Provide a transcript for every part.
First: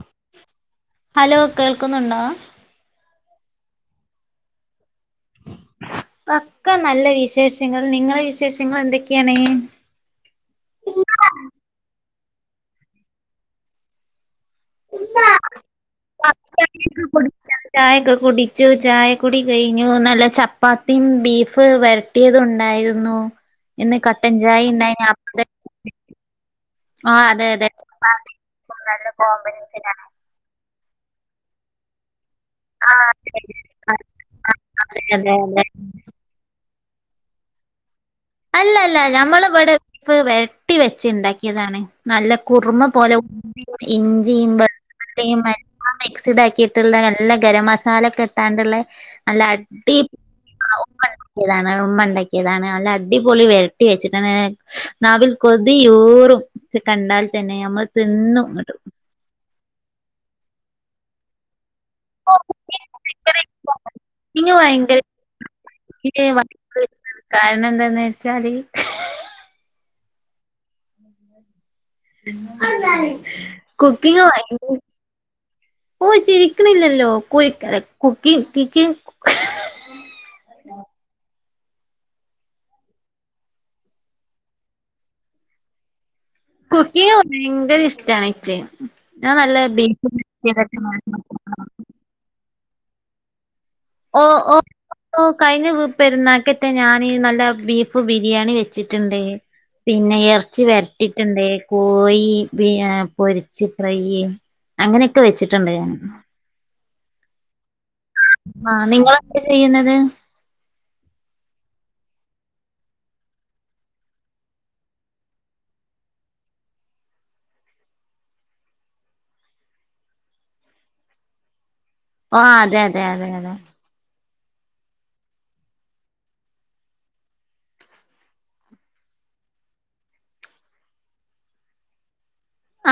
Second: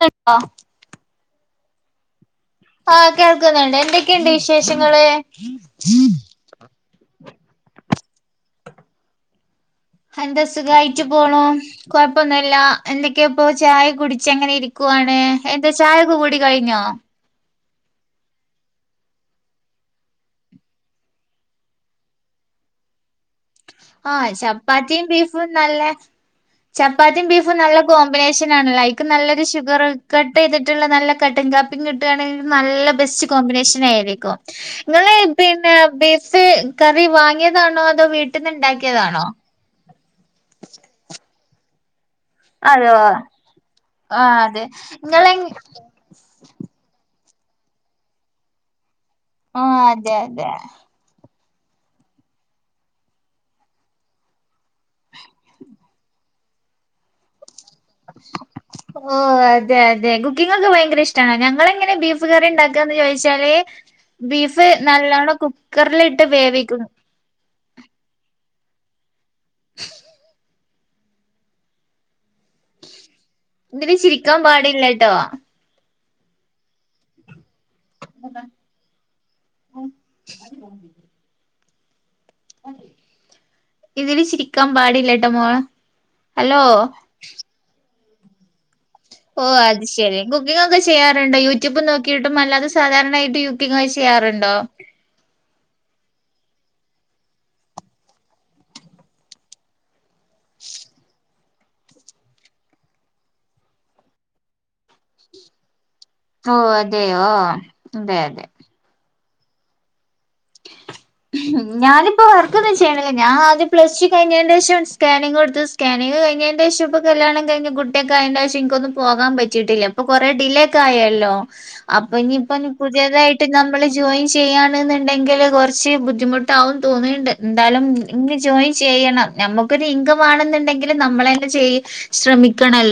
കണ്ടിണ്ടോ? Hello കേൾക്കുന്നുണ്ടോ? ആഹ കേൾക്കുന്നുണ്ട്. എന്തൊക്കെയുണ്ട് വിശേഷങ്ങള്. ഒക്കെ നല്ല വിശേഷങ്ങൾ നിങ്ങളെ വിശേഷങ്ങൾ എന്തൊക്ക്യാണ് എന്ത സുഖായിട്ട് പോണു കൊയ്പ്പൊന്നുല്ല് എന്തൊക്ക്യപ്പൊ ചായ കുടിച്ച് അങ്ങനെരി ക്കുവാണേ എന്തെ ചായക്കെ കുടി കൈഞ്ഞോ ചായ ഒക്കെ കുടിച്ചു ചായ കുടി കൈഞ്ഞു നല്ല ചപ്പാത്തിം ബീഫ് വര ട്ടിയതുണ്ടായിരുന്നു ആഹ് ചപ്പാത്തിം ബീഫും നല്ലെ ആ ചപ്പാത്തിം അതെ ബീഫും അതെ നല്ല ചപ്പാത്തി കോമ്പിനേഷനാൺല അയിക്ക് നല്ല നല്ലൊരു ഷുഗറൊയ്ക്ക കോമ്പിനേഷനാണ് കട്ടെയ്തിട്ടിള്ള നല്ല കട്ടൻ കാ കിട്ടാണെൽ നല്ല ആ ബെസ്റ്റ് അതെ കോമ്പിനേഷൻ അതെ ആയിരിക്കും ഇങ്ങള് അതെ അതെ പിന്നെ ബീഫ് കറി വാങ്ങ്യതാണോ അതോ വീ അല്ലല്ല ഞമ്മൾ ഇവിടെ ബീഫ് വര്ട്ടി വെച്ച് ഇണ്ടാക്ക്യെതാണ് നല്ല കുറുമ അതോ പോലെ ഉം ആഹ് ഇഞ്ചിം അതെ നിങ്ങളെ വെളുത്തുള്ളിം എല്ല മിക്സിഡ് ആക്കീട്ടിള്ള നല്ല ഗരം മസാലോക്കെട്ടാണ്ടിള്ളെ നല്ല ആഹ് അടി അതെ അതെ ആയി ഉണ്ടാക്കിയതാണ് ഉമ്മാ ഇണ്ടാക്ക്യേതാണ് നല്ല അടിപൊളി വരട്ടി വെച്ചിക്കിണ് നാവിൽ കൊതിയൂറും കണ്ടാൽ തന്നെ നമ്മൾ തിന്നും ഇങ്ങട്ട് ഓഹ് അതെ അതെ കുക്കിങ്ങൊക്കെ ഭയ്ങ്കര ഇഷ്ടാണ് ഞങ്ങളിങ്ങനെ ബീഫ് കറി ഇണ്ടാക്കന്ന് ചോയ്ച്ചാല് കുക്കിംഗ് ബീഫ് ഭയങ്കര നല്ലോണ്ണം കുക്കർലിട്ട് വേവിക്കും കാരണെന്താന്ന് വെച്ചാല് ഹും ഉ അതാണ് ഇങ്ങനെ ചിരിക്കാൻ പാടില്ലാട്ടോ ഓഹ് ചിരിക്ക്ണില്ലല്ലോ കുയ് കര കുക്കിങ് കിക്കിങ് ഉ ഇതില് ചിരിക്കാൻ പാടില്ലട്ടൊ മ്മ്വൊ കുക്കിങ് ഭയങ്കര ഇഷ്ടാണ് ഇച്ച് ഞാൻ നല്ല ഓഹ് അത് ബീഫ് ശരി കുക്കിംഗ് ഒക്കെ ചെയ്യാറിണ്ടോ യൂട്യൂബ് നോക്കീട്ടും അല്ലാതെ സാധാര്ണായിട്ട് യു കുക്കിങ്ങൊ ഓഹ് ഓഹ് ഓഹ് കൈഞ്ഞെ പെര്ന്നാക്കത്തെ ഞാന് നല്ല ബീഫ് ബിരിയാണി വെച്ചിട്ടിണ്ട് പിന്നെ എർച്ചി വെര്ട്ടിട്ടിണ്ട് കോയി ബി ഏഹ് പൊരിച്ച് ഫ്രൈയ്യ് അങ്ങനെക്കെ വെച്ചിട്ടിണ്ട് ഞാൻ ഓഹ് അതെയോ അതെ അതെ ആഹ് നിങ്ങളെന്താ ചെയ്യുന്നത് ഞാനിപ്പോ വർക്കൊന്നും ചെയ്യ്ണില്ലേ ഞാൻ ആദ്യ പ്ലസ് ടു കയ്ഞ്ഞേൻ്റേഷം സ്കാനിങ്ങൊട്ത്ത് സ്കാനിങ്ങ് കൈഞ്ഞേന്റേഷം പ കല്യാണം കയ്ഞ്ഞ് കുട്ട്യൊക്കാന്റേഷം ഇൻകൊന്ന് പോകാ പറ്റീട്ടില്ല പ കൊറേ ഡിലേക്കെ ആയല്ലോ ഓ അപഞ്ഞിപ്പം അതെ അതെ അതെ പുത്യെതായ്ട്ട് അതെ മ്മള് ജോയിൻ ചെയ്യാണ് നി ണ്ടെങ്കില് കൊർച്ച് ബുദ്ധിമുട്ടാവുന്ന് തോന്നിണ്ട് എന്തായ്ലും ഇൻക്ക് ജോയിൻ ചെയ്യണം നമ്മക്കൊരു ഇൻകം വേണെന്നിണ്ടെങ്കില് നമ്മളെന്നെ ചെയ്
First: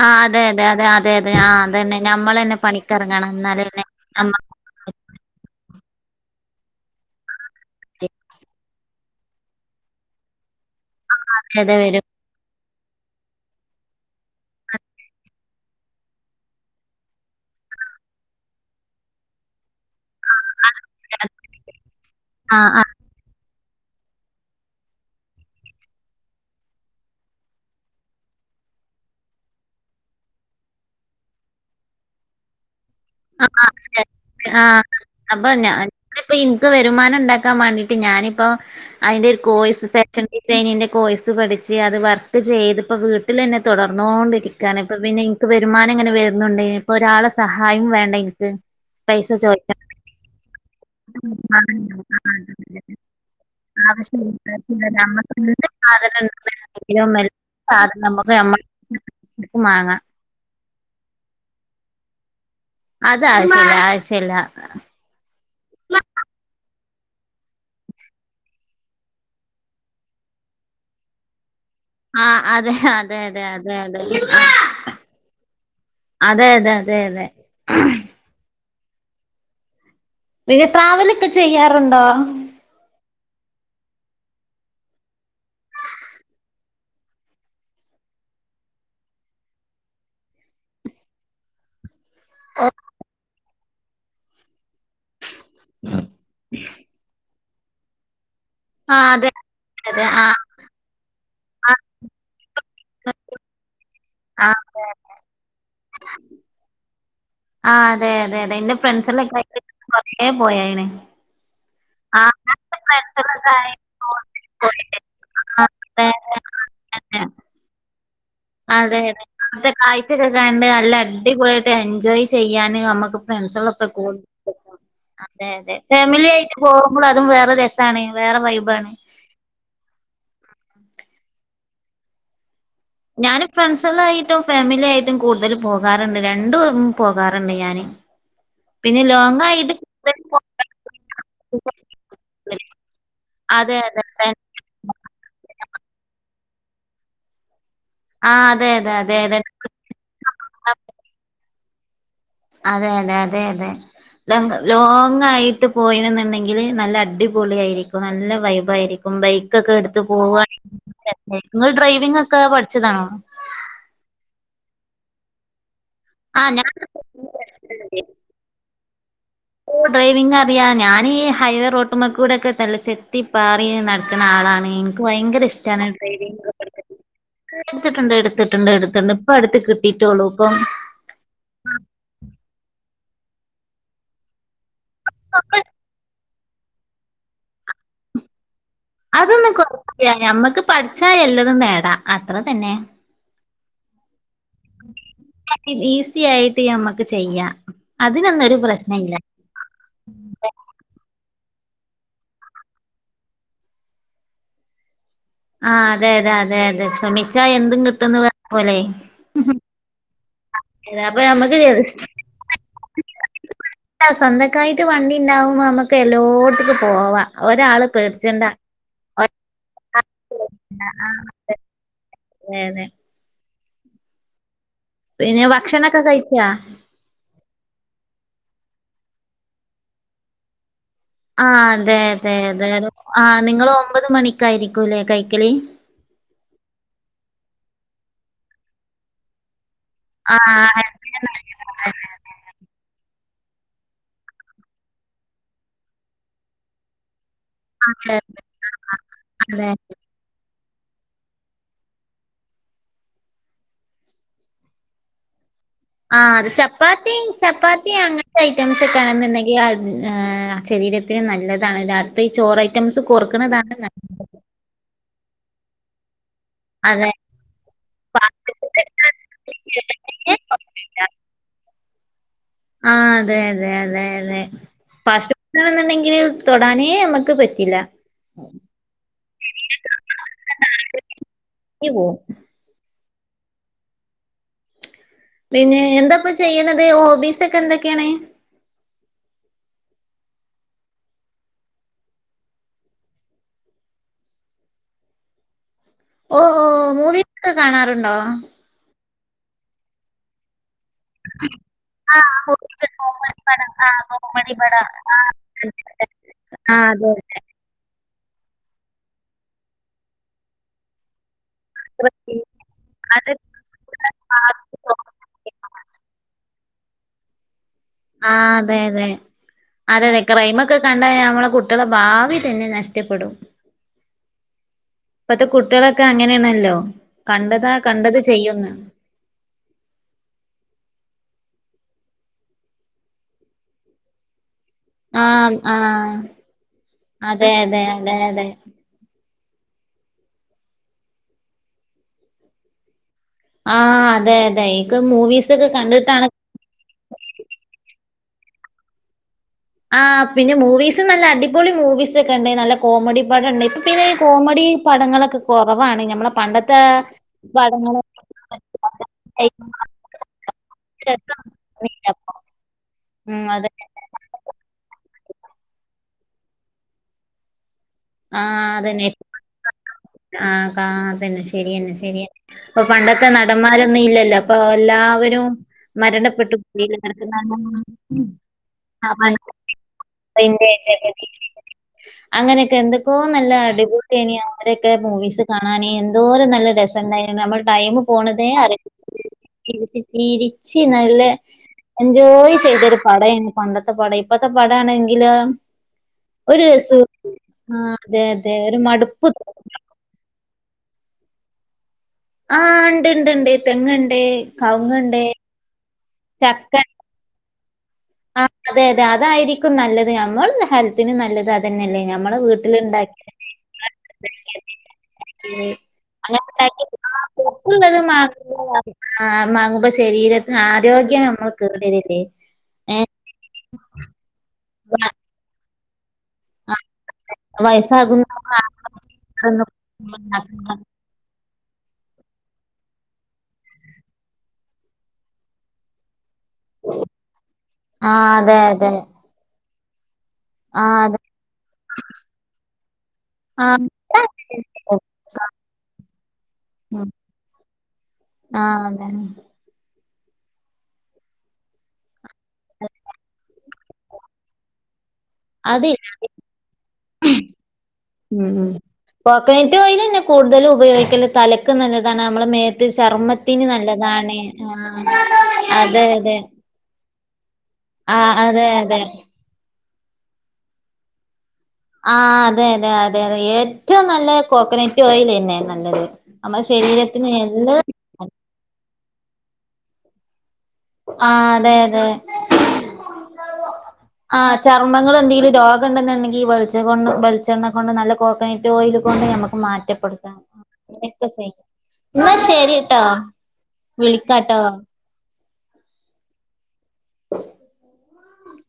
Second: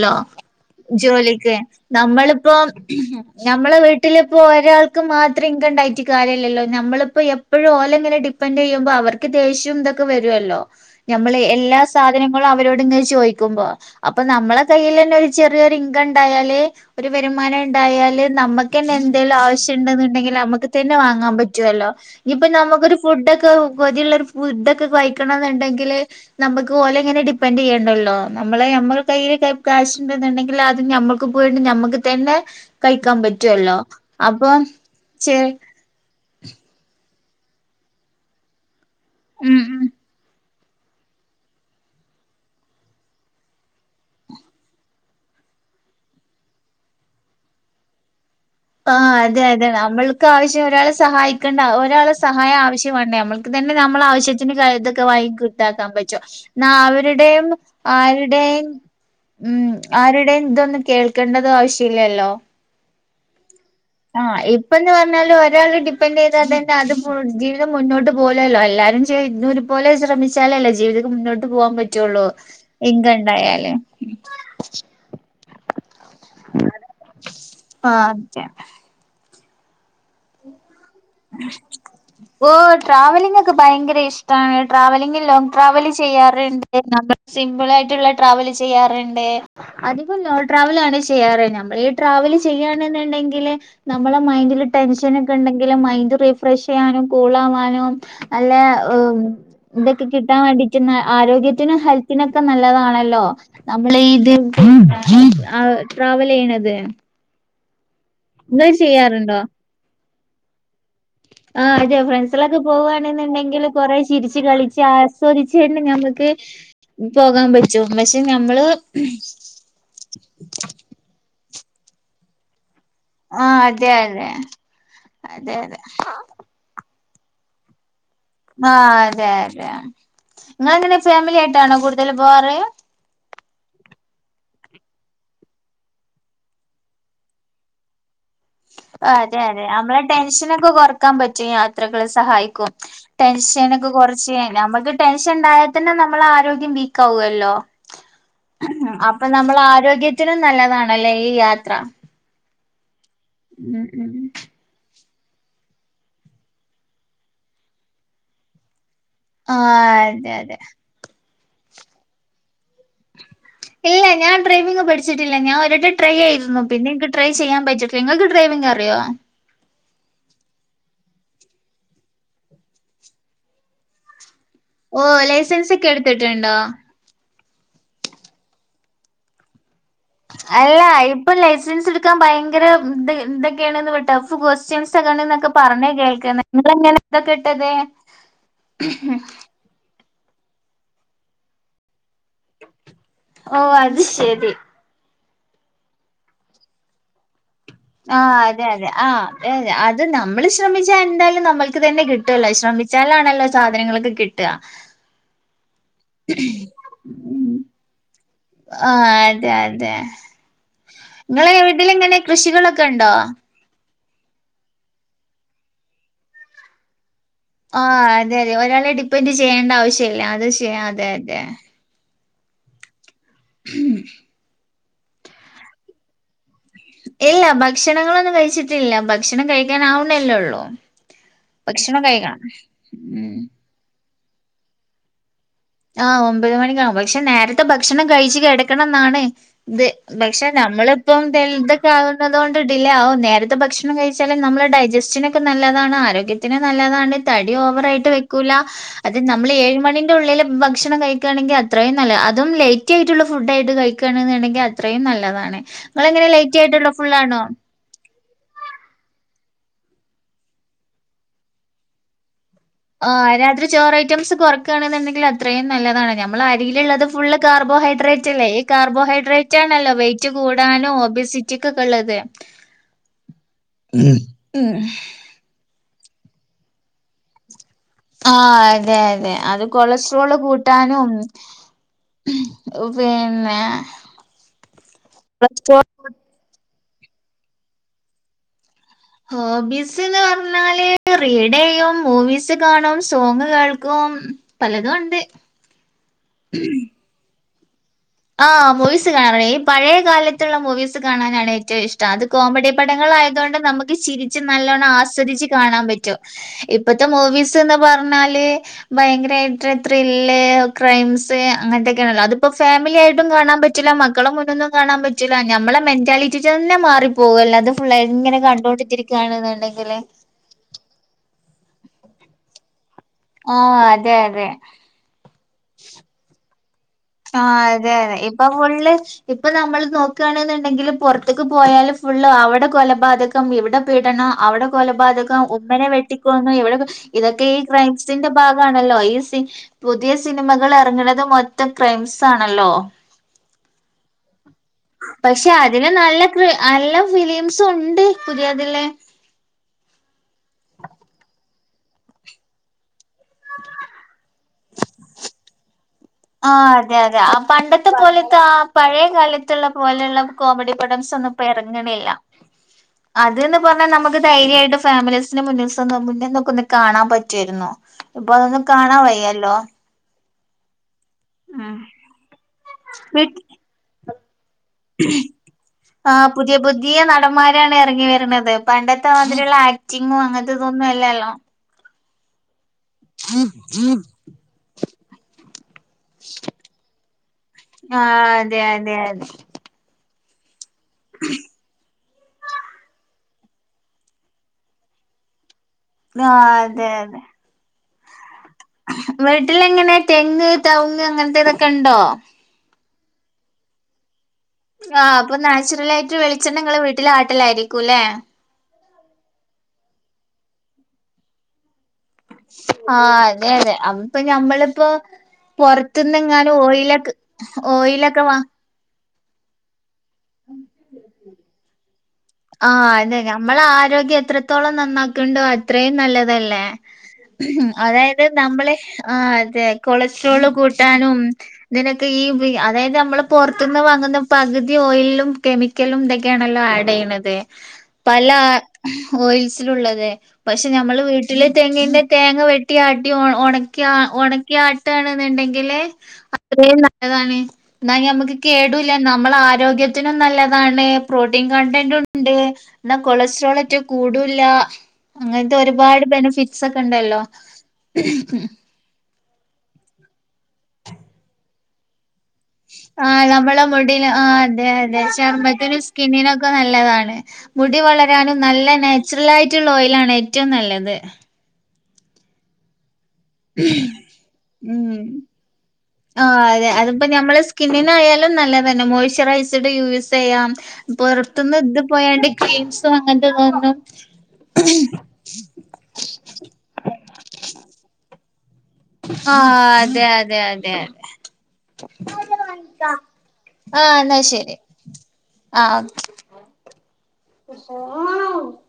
ആ അതെ അതെ അതെ അതെ അതെ ആ ജോലിക്ക് അതന്നെ ഞമ്മളന്നെ നമ്മളിപ്പോം പണിക്കിറങ്ങണം ഞമ്മള് എന്നാലന്നെ വീ വീട്ടിലിപ്പോ നമ്മക്ക് ഒരാൾക്ക് മാത്രം ഇൻകണ്ടായിട്ട് കാര്യല്ലല്ലോ നമ്മളി ഇപ്പോ എപ്പഴും ഓലെങ്ങനെ ഡിപ്പെൻ്റെയ്യുമ്പോ അവർക്ക് ദേഷ്യൊം ഇതൊക്കെ വര്വൊല്ലോ ഞമ്മള് അതെ എല്ലാ വരും. സാധനങ്ങളും അവരോട്ങ്ങെ ചോദിക്കുമ്പോ അപ്പ നമ്മളെ കയ്യിലെന്നെ ഒരു ചെറിയൊരിങ്കണ്ടായാല് ഒരു വരുമാനണ്ടായാല് നമ്മക്കെന്നെ എന്തേലും ആവശ്യണ്ട് ഇന്നിണ്ടെങ്കില് അമ്മക്ക് തന്നെ വാങ്ങാൻ പറ്റ്വോല്ലോ ഇഞ്ഞിപ്പൊ ആ ആ ഞമ്മക്കൊരു ഫുഡ്ഡൊക്കെ കൊതിള്ളൊരു ഫുഡ്ഡൊക്കെ കഴിക്കണംന്നിണ്ടെങ്കില് നമുക്ക് ഓലെ ഇങ്ങനെ ഡിപ്പെെൻഡ് ചെയ്യണ്ടല്ലോ നമ്മളെ നമ്മ കയ്യിൽ കാശ് ഉണ്ടെന്നുണ്ടെങ്കിൽ അത് നമ്മ പോയിട്ട് നമ്മുക്ക് തന്നെ കഴിക്കാൻ ആ ആ പറ്റുവല്ലോ അതെ. അപ്പൊ ഞാനിപ്പ എനിക്ക് വരുമാനം ഉണ്ടാക്കാൻ വേണ്ടിട്ട് ഞാനിപ്പ അതിന്റെ ഒരു ഉം ഉം കോഴസ് ഫാഷൻ ഡിസൈനിൻ്റെ കോഴ്സ് പഠിച്ച് അത് വർക്ക് ചെയ്തിപ്പോൾ വീട്ടിൽ തന്നെ തുടർന്നു കോണ്ടിരിക്കും നിക്കാണ് പിന്നെ എനിക്ക് വരുമാനം ഇങ്ങനെ വരുന്നുണ്ട് ഇപ്പൊ ഒരാളെ സഹായം വേണ്ട എനിക്ക് ആഹ് അതെ അതെ നമ്മക്ക് ആവശ്യം ഒരാളെ സഹായിക്കേണ്ട ഒരാളെ സഹായം ആവശ്യമാ നമ്മൾക്ക് തന്നെ നമ്മൾ ആവശ്യത്തിന് ആവശ്യമില്ല ഇതൊക്കെ വൈി നമ്മക്ക് എന്ത് കുത്താക്കാൻ പറ്റോ സാധനം എന്ന ഉണ്ടെങ്കിലും എല്ലാ അവരുടെയും സാധനം നമുക്ക് നമ്മ ആരുടെയും ഉം വാങ്ങാം. ആരുടെയും ഇതൊന്നും കേൾക്കേണ്ടത് ആവശ്യല്ലല്ലോ അത് ആവശ്യല്ല ആഹ ആവശ്യല്ല ഇപ്പന്ന് പറഞ്ഞല് ഒരാളെ ഡി ഇറ് ചെയ്താൽന്നെ അത് ജീവിതം മുന്നോട്ട് പോലെയല്ലോ എല്ലാരും ചെയ് ഒരു പോലെ ശ്രമിച്ചു ചലല്ലെ ജിവിതം മുന്നോട്ട് പോകൻ പറ്റു ആഹ് അതെ അതെ അതെ അതെ അതെ അതെ അതെ അതെ അതെ ആഹ് അതെ ഇത് ട്രാവല ഉ ഓ ട്രാവലിംഗ ഒക്കെ ഭയങ്കര ഇഷ്ടമാണ് ട്രാവലിംഗ ലോങ് ട്രാവല് ചെയ്യാറുണ്ട്മ്മ സിമ്പിൾ ആയിട്ടുള്ള ട്രാവൽ ചെയ്യാറുണ്ട് അതികോം ലോങ്ങ് ട്രാവല ആണ് ചെയ്യാറ് നമ്മൾ ട്രാവൽ ചെയ്യയാണെന്നുണ്ടെങ്കില് നമ്മളെ മൈൻഡില് ടെൻഷൻ ഒക്കെ ഉണ്ടെങ്ക മൈഡ് റീഫ്രഷ് ചെയ്യാനും കൂൾ ആവാനും നല്ല ആഹ് അതെ അതെ ഇതൊക്കെ കിട്ടാൻ ആഹ് വേണ്ടിട്ട് ആരോഗ്യത്തിനും ആഹ് ഹെൽത്തിനൊക്കെ നല്ലതാണല്ലോ നമ്മള ഇത് ആഹ് അതെ ട്രാവൽ ചെയ്യണത് ആഹ് അതെ അതെ അതെ നിങ്ങൾ എറെ ഫ്രണ്ട്സല്ല ചെയ്യാറുണ്ടോ ഒക്കെ കൊറേ പോയേനെ ആഹ് അതെ ഫ്രണ്ട്സിലൊക്കെ പോവവാണെന്നുണ്ടെങ്കിൽ ആയി കൊറേ ചിരിച്ച് കളിച്ച ആസ്വദിച്ചണ്ട് അതെ ഞമ്മുക്ക് അതെ പോകാൻ പറ്റും പക്ഷെ ഞമ്മള് കാഴ്ചക്കെ കണ്ട് നല്ല അടിപൊളിയയിട്ട് എൻജോയ് ചെയ്യാന് നമ്മുക്ക് ആഹ് ഫ്രണ്ട്സള്ളൊക്കെ അതെ കൂടു അതെ അതെ അതെതെ അതെ ഫാമിലി ആയിട്ട് പോകുമ്പോൾ അതും വേറെ ര വേറെ വൈബാണ് ആഹ് അതെ അതെ ഇങ്ങെളെങ്ങനെ ഫാമിലി ആയ്ട്ടാണോ കൂടുതല് പോവാറ ഞാന് ഫ്രണ്ട്സുകളായ്ട്ടും ഫാമിലിയായ്ട്ടും കൂടുതൽ പോകാറിണ്ട് രണ്ടും പോകാറിണ്ട് ഞാന് [inaudible] അതെ ലോങ് അതെ ആയിട്ട് നമ്മളെ കൂടുതൽ ടെൻഷനൊക്കെ പോകാറുണ്ട്. കൊറക്കാൻ പറ്റും യാത്രകളെ സഹായിക്കും ടെൻഷന അതെ ഒക്കെ അതെ കുറച്ച് നമ്മുക്ക് ടെൻഷൻ ഉണ്ടായൽ തന്നെ നമ്മള ആരോഗ്യം വീക്ക ആകുവല്ലോ ആ അതെ അതെ അതെ അപ്പൊ അതെ നമ്മൾ ആരോഗ്യത്തിനും നല്ലതാണല്ലേ ഈ യാത്ര അതെ അതെ അതെ അതെ ഉം ഉം ല ലോങ് ആയിട്ട് പോയിണെന്നുണ്ടെങ്കിൽ നല്ല അടിപൊളിയിരിക്കും നല്ല വൈബായിരിക്കും ഇപ്പം ബൈക്കൊക്കെ ആഹ് എടുത്ത് അതെ പോവുവാണ അതെ നിങ്ങൾ ഡ്രൈവിംഗ ഒക്കെ പഠിച്ചതാണോ ഇല്ല ഞാൻ ഡ്രൈവിംഗ് പഠിച്ചിട്ടില്ല ഞാ ഒരട്ട ട്രൈ ആ ആയിരുന്നു പിന്നെ ഇൻക്ക് ട്രൈ ചെയ്യൻ പറ്റട്ടില്ല ഞാൻ നിങ്ങൾക്ക് ഡ്രൈവിംഗങ് അറിയോ ഓഹ് ഡ്രൈവിംഗ അറിയാം ഞാനീ ഈ ഹൈവേ റോട്ടമ്മക്ക കൂടെക്കെ തല്ല ചെത്തി പാറി നട ആളാണ് ഓ എനിക്ക് ഭയങ്കര ലൈസൻസ് ഇഷ്ട്ടാണ് ഒക്കെ ട്രവിങ് എടുത്തിട്ടുണ്ടോ പഠിച്ചിട്ട് എടുത്തിട്ടുണ്ട് എടുത്തിട്ടണ്ട് എടുത്തിണ്ട് ഇപ്പ എടുത്ത് അല്ല ഇ ഇപ്പൊ ലൈസൻസ് എടുക്കാൻ ഭയങ്കര ഇ ഇതൊക്കെയാണ്ന്ന് ട്ടഫ് ക്വസ്റ്റ്യൻ സ് ഒക്കെന്ന് അപ്പൊ പറഞ്ഞ കേൾക്കൂന്ന് നിങ്ങെ എങ്ങനെ ഇതൊക്കെട്ടത് അതൊന്ന കൊറ ഞമ്മക്ക് പഠിച്ച എല്ലതും നേടാ അത്ര തന്നെ ഓഹ് അത് ശരി ഈസി ആയിട്ട് നമ്മക്ക് ചെയ്യാം ആഹ് അതിനൊന്നും ഒരു അതെ അതെ പ്രശ്നമില്ല ആഹ് ഏഹ് അത് നമ്മൾ ശ്രമിച്ചാ എന്തായാലും നമ്മൾക്ക് തന്നെ കിട്ടുവല്ലോ ശ്രമിച്ചാലാണല്ലോ സാധനങ്ങളൊക്കെ കിട്ടുക ആ അതെ അതെ അതെ അതെ ശ്രചക്ഷമിച്ചാ എന്തും കിട്ടുന്നു പ ആഹ് അതെ അതെ അപ്പൊ നിങ്ങളെ നമുക്ക് വീട്ടില എങ്ങനെ കൃഷികളൊക്കെ ഉണ്ടോ സ്വന്തക്കായിട്ട് വണ്ടി ഉണ്ടാവുമ്പോ നമുക്ക് എല്ലോടത്തേക്കും പോവാം ഒരാള് ആഹ് അതെ പേടിച്ചണ്ട അതെ ഒരാളെ ഡിപ്പെൻഡറ് ഒരാള് ചെയ്യേണ്ട ആവശ്യല്ല അത് ശ അത അതെ അതെ അതെ ഉം പിന്നെ ഭക്ഷണം ക്കെ കഴിച്ചാ ഇല്ല ഭക്ഷണങ്ങളൊന്നും കഴിച്ചിട്ടില്ല ഭക്ഷണം കഴിക്കാൻ ആവുന്നല്ലെ ഉള്ളു ആഹ് അതെ അതെ അതെ ഉം ആഹ് നിങ്ങ ഒമ്പത് മണിക്കായിരിക്കൂല്ലേ കൈക്കളി ആഹ് ഒമ്പത് മണിക്കാണ് പക്ഷെ നേരത്തെ ഭക്ഷണം കഴിച്ചു കിടക്കണം എന്നാണ് ഇത് പക്ഷെ ആഹ് നമ്മള് അതെ ഇപ്പം ദൽതൊക്കെ ആകുന്നത് കൊണ്ട് ഡിലേ ആകവും നേരത്തെ ഭക്ഷണം കഴിച്ചാലും നമ്മുടെ ഡൈജസ്റ്റനൊക്കെ നല്ലതാണ് ആരോഗ്യ ത്തിന് നല്ലതണ്ട് തടി ഓവർ ആയിട്ട് വെക്കൂല്ല അത് നമ്മൾ അതെ ഏഴ മണിന്റെ ഉള്ളിൽ ഭക്ഷണം കഴിക്കുകണെങ്കിൽ അത്രയും നല്ല അതും ലേറ്റ് ആയിട്ടുള്ള ഫുഡ് ആയിട്ട് കഴിക്കുകയാെന്നുണ്ടെങ്കിൽ അത്രയും നല്ലതാണ് നിങ്ങളെങ്ങനെ ആഹ് അത് ലേറ്റ് ആയിട്ടുള്ള ചപ്പാത്തി ഫുള്ളാണോ ചപ്പാത്തി അങ്ങ ഐറ്റംസ് ഒക്കെ ആണെന്നുണ്ടെങ്കിൽ ആ ശരീരത്തിന് നല്ലതാണ് ഈ ചോറ് ഐറ്റംസ് കൊറക്കുന്നതാണ് നല്ലത് ക്കണെന്നുണ്ടെങ്കിൽ അത്രയും നല്ലതാണ് ഞാൻ നമ്മൾ അരിയിലുള്ളത് അതെ ഫുള്ള് കാർബോഹൈഡ്രേറ്റ് അല്ലേ ഫാസ്റ്റ് ഈ ഫുഡ് കാർബോ ഹൈഡ്രേറ്റ് ആണല്ലോ വെയിറ്റ് കൂടാനും ഓബിസി ചിക്ക കള്ളത്തെ ആഹ് അതെ അതെ അതെ അതെ ഉം പഷ് ഇണെന്നുണ്ടെങ്കിൽ തൊടാനേ നമുക്ക് പറ്റില്ല ആഹ് അതെ അതെ അത് കൊളസ്ട്രോള് കൂട്ടാനും ഉം പോവും പിന്നെ പിന്നെ കൊളസ്ട്രോൾ എന്താപ്പ ചെയ്യുന്നത് ഹോബീസ് ഒക്കെ എന്തൊക്കെയാണ് ഹോബീസ് എന്ന് പറഞ്ഞാല് റീഡ് ചെയ്യും മൂവീസ് കാണും സോങ് കേൾക്കും പലതും ഉണ്ട് ഓഹ് ഓഹ് മൂവിക്കെ കാണാറുണ്ടോ ആഹ് മൂവീസ് കാണാറ ഈ പഴയ കാലത്തുള്ള മൂവീസ് ച് കാണാനാണ് ഏറ്റവും ഇഷ്ടം. ആ അത് കോമഡി ഹോബീസ് പടങ്ങൾ കോമഡി ആയതൊണ്ട് പടം ആ നമക്ക് ചിരിച്ച് കോമഡി പടം നല്ലോണം ആസ്വദിച്ച്. കാണാൻ പറ്റും.. ആ ഇപ്പത്തെ അതെ മൂവിസ്. സ് പറഞ്ഞാൽ ഭയങ്കരായിട്ട് ത്രീല്ല് ക്രൈസ് സ് അങ്ങനൊക്കാണല്ലോ അത്പ്പോ ഫാമിലിയായിട്ടും അതെ. കാ കാണാൻ പറ്റില്ല മക്കളെ ആ, മുന്നുന്നും കാണാൻ പറ്റില്ല ഞമ്മളെ മെന്റാലിറ്റി റ്റെന്നെ മാറിപ്പോവെല്ലതും. ഇപ്പൾ അതെ അതെ ആ എങ്ങനെ അതെ അതെ കണ്ടോറ്റിരികാണ്ന്ന്ണ്ടങ്കില്. അതെ അതെ ക്രൈമൊക്കെ കണ്ടായ് നമ്മളെ കുട്ട്യാളെ ഭാവി തന്നെ നഷ്ടപ്പെടും. ആ അതെ അതെ. ഇപ്പത്തെ കുട്ടിളൊക്കെ അങ്ങനെണല്ലോ. ആ അതെ അതെ ഇപ്പൊ ഫുള്ള്. ഇപ്പൊ നമ്മൾ നോക്കുണ്ന്നുണ്ടെങ്കിലും പൊർത്ത്ക് പോയാലും ഫുള്ള് അവടെ കൊലപാത കം ഇവിടെ പീഡനം അവടെ ആ കൊലപാതകം ആ ഉമ്മനെ വെട്ടിക്കൊന്നു ഇവിടെ ഇതൊക്കെ അതെ ഈ അതെ അതെ ക്രൈംസിന്റെ അതെ ഭാഗണല്ലോ ഈ സി പുതിയ സിനിമകൾ എറങ്ങണത് മൊത്തം ക്രൈംസ് ആണല്ലോ. ആ അതെ അതെയ്. പഷെ അതില് നല്ല കൃ നല്ല ഫിലിംസ് ഉണ്ട് പുതിയതില്. ആ പിന്നെ മൂവീസ് നല്ല അടിപൊളി മൂവീസ്ക്കെണ്ട് നല്ല കോമഡി പടണ്ട് ഇപ്പിതിന് കോമഡി. പടങ്ങളൊക്കെ കൊറവാണ് ഞമ്മളെ ആ അതെ അതെ ആ പണ്ടത്തെ പോലത്തെ ആ പഴയെ കാലത്തുള്ള പോലെള്ള കോമഡി പടംസൊന്നും ഇപ്പറങ്ണില്ല. അത് ഉം ന്ന് അതെ. പറഞ്ഞാ നമക്ക് ധൈര്യയിട്ട് ഫാമിലീസിന് മുന്നിൽസ്ന്നൊ മുന്നിന്നൊക്കെ ഒന്ന് കാണൻപറ്റുര്ന്നു. ഇപ്പൊ ആ അതൊന്നും കാണാൻ അതന്നെ. വയ്യല്ലോ. ആ കാ അതന്നെ ഉം ശരിയന്നെ ശരിയെ ഇപ്പൊ പണ്ടത്തെ നടന്മാരൊന്നും ഇല്ലല്ലോ. ഇപ്പൊ എല്ലാവരും. ആ മരണപ്പെട്ടു പുതിയ [unintelligible] പുതിയ നടക്കുന്ന നടന്മാരാണ് എറങ്ങി [unintelligible] വരണത് പണ്ടത്തെ മാതിരിയുള്ള ആക്ടിങ്ങും അങ്ങനത്തെ ഇതൊന്നും അല്ലല്ലോ [unintelligible] അങ്ങനെക്കെ എന്തൊക്കോ നല്ല അടിപുട്ട്ണിയ. അങ്ങനെക്കെ മൂവീസ് കാണാൻ എന്തോര നല്ല ര സ്‌ണ്ടായിരുന്നു നമ്മൾ ടൈമ് ആ പോണതെ അതെ അറി അതെ അതെ ചിരിചി നല്ല. എൻജോയ് ചെയ്തൊരു പടാണെ പണ്ടത്തെ പടം ഇപ്പത്തെ പടആണെങ്കിലൊ ആ അതെ ഒരുരസോം അതെ ആ അതെ അതെ ഒരു മടുപ്പ് ട്ടിലെങ്ങനെ തെങ്ങ്, തൗങ്, അങ്ങൻത്തെ ഇതൊക്കെണ്ടോ. ആ ണ്ട്ണ്ട്ണ്ട് തെങ്ങ്ണ്ട്. ആഹ് കവുങ്ങ്ണ്ട്, അപ്പൊ നാച്ചുറലായിട്ട് വിളിച്ചെണ്ണ ചക്ക നിങ്ങളെ വീട്ടില്ല് ആട്ടെലാരിക്കുലേ. ആ അതെ അതെ അതായിരിക്കും നല്ലത് നമ്മൾ ഹെൽത്തിന് നല്ലത്. ആതന്നെല്ല നമ്മളെ വീ ആ അതെ അതെ അമ് പ്പൊ ഞമ്മള്പ്പോ. അങ്ങനെ പൊറത്തുന്നെങ്ങാനും ഉണ്ടാക്കി ഓയിലക് ആ പൊറത്തുള്ളത് ഓയിലൊക്കെ വ മാങ്ങുമ്പോ ആ മാങ്ങുമ്പോ ശരീരത്തിന് ആരോഗ്യം നമ്മൾ കേടെരല്ലേ. ആ അന്നെ നമ്മള ആരോഗ്യം എത്രത്തോളം നന്നാകുണ്ടോ അത്രയും നല്ലതല്ലേ. ആ വയസ്സാകുന്ന അതായത് നമ്മളെ ആ അതെ കൊളസ്ട്രോള് അസുഖങ്ങൾ. കൂട്ടാനും. ഇതിനൊക്കെ ഈ വി അതായത് നമ്മൾ പൊറത്തുന്ന് വാങ്ങുന്ന പകുതി ഓയിലും കെമിക്കലുംടെ ക്യണല്ലോ ആഡ്യ്യന്നത് ആ പല അതെ, അതെ. ഓയിസിലുള്ളത്. പഷെ ആ ഞമ്മള് അതെ. വീട്ടിലെ തെങ്ങിന്റെ തേങ്ങ വെട്ടിയാട്ടി ഒണ ആ. ഒണകിയ ഒണ ക്യട്ട് അതെ. ആണെന്നുണ്ടെങ്കില്. അത്രം ഉം. നല്ലതാണ് എന്നാ ഞമ്മക്ക് ആ കേടൂല്ല അതാണ്. നമ്മളെ ആരോഗ്യ ത്തിനും നല്ലതാണ് പ്രോട്ടീൻ കണ്ടൻഡും ഉണ്ട് എന്നാ കൊളസ്ട്രോൾറ്റ് കുടുല്ല. അങ്ങൻത്തെ അത് ഒരുപാട് ബെനഫിറ്റ്സ് ഒക്കെണ്ടല്ലോ. കോക്കനറ്റ് ഓയിൽതന്നെയാ കൂടുതലും ഉപയോഗിക്കല് തലക്ക് നല്ല താണ് നമ്മുടെ മേത്ത് ആഹ് നമ്മളെ ചർമ്മത്തിന് മുടിൽ ആഹ് നല്ലതാണ് അതെ അതെ ചർമ്മത്തിനും ആ അതെ അതെ സ്കിന്നിനൊക്കെ നല്ലതാണ് മുടി ആഹ് വളരാനും അതെ നല്ല അതെ നാച്ചുറൽ ആയിട്ടുള്ള ഓയിൽ ആണ് ഏറ്റവും നല്ലത് ആ അതെ അതെ അതെ അതെ ഏറ്റവും നല്ല ഉം കോക്കനറ്റ് ഓയിൽ എണ്ണയാ നല്ലത് ആഹ് നമ്മുടെ അതെ അതിപ്പോ ശരീരത്തിന് നമ്മളെ ഹേൽ സ്കിന്നിനായാലും നല്ലതന്നെ മോയ്സ്ചറൈസിഡ് യൂസ് ചെയ്യാം ആഹ് പൊറത്തുന്ന് അതെ ഇത് അതെ പോയാണ്ട് ഗെയിംസും അങ്ങനത്തെ ഇതൊന്നും കണ്ട്ണ്ടെങ്കി വെൾച് കൊണ്ടു വളിച്ചെണ്ണ കൊണ്ട് നല്ലകൊ റിഫയ്ന്റ്ഓയില് ആഹ് കൊണ്ട്ഞമ്മക്ക് അതെ മാറ്റപ്പെടുത്താം അതെ അതെ അതെ [unintelligible] എന്ന ശരിട്ടോ ആഹ് എന്നാ ശരി വിളിക്കാട്ടോ ആഹ്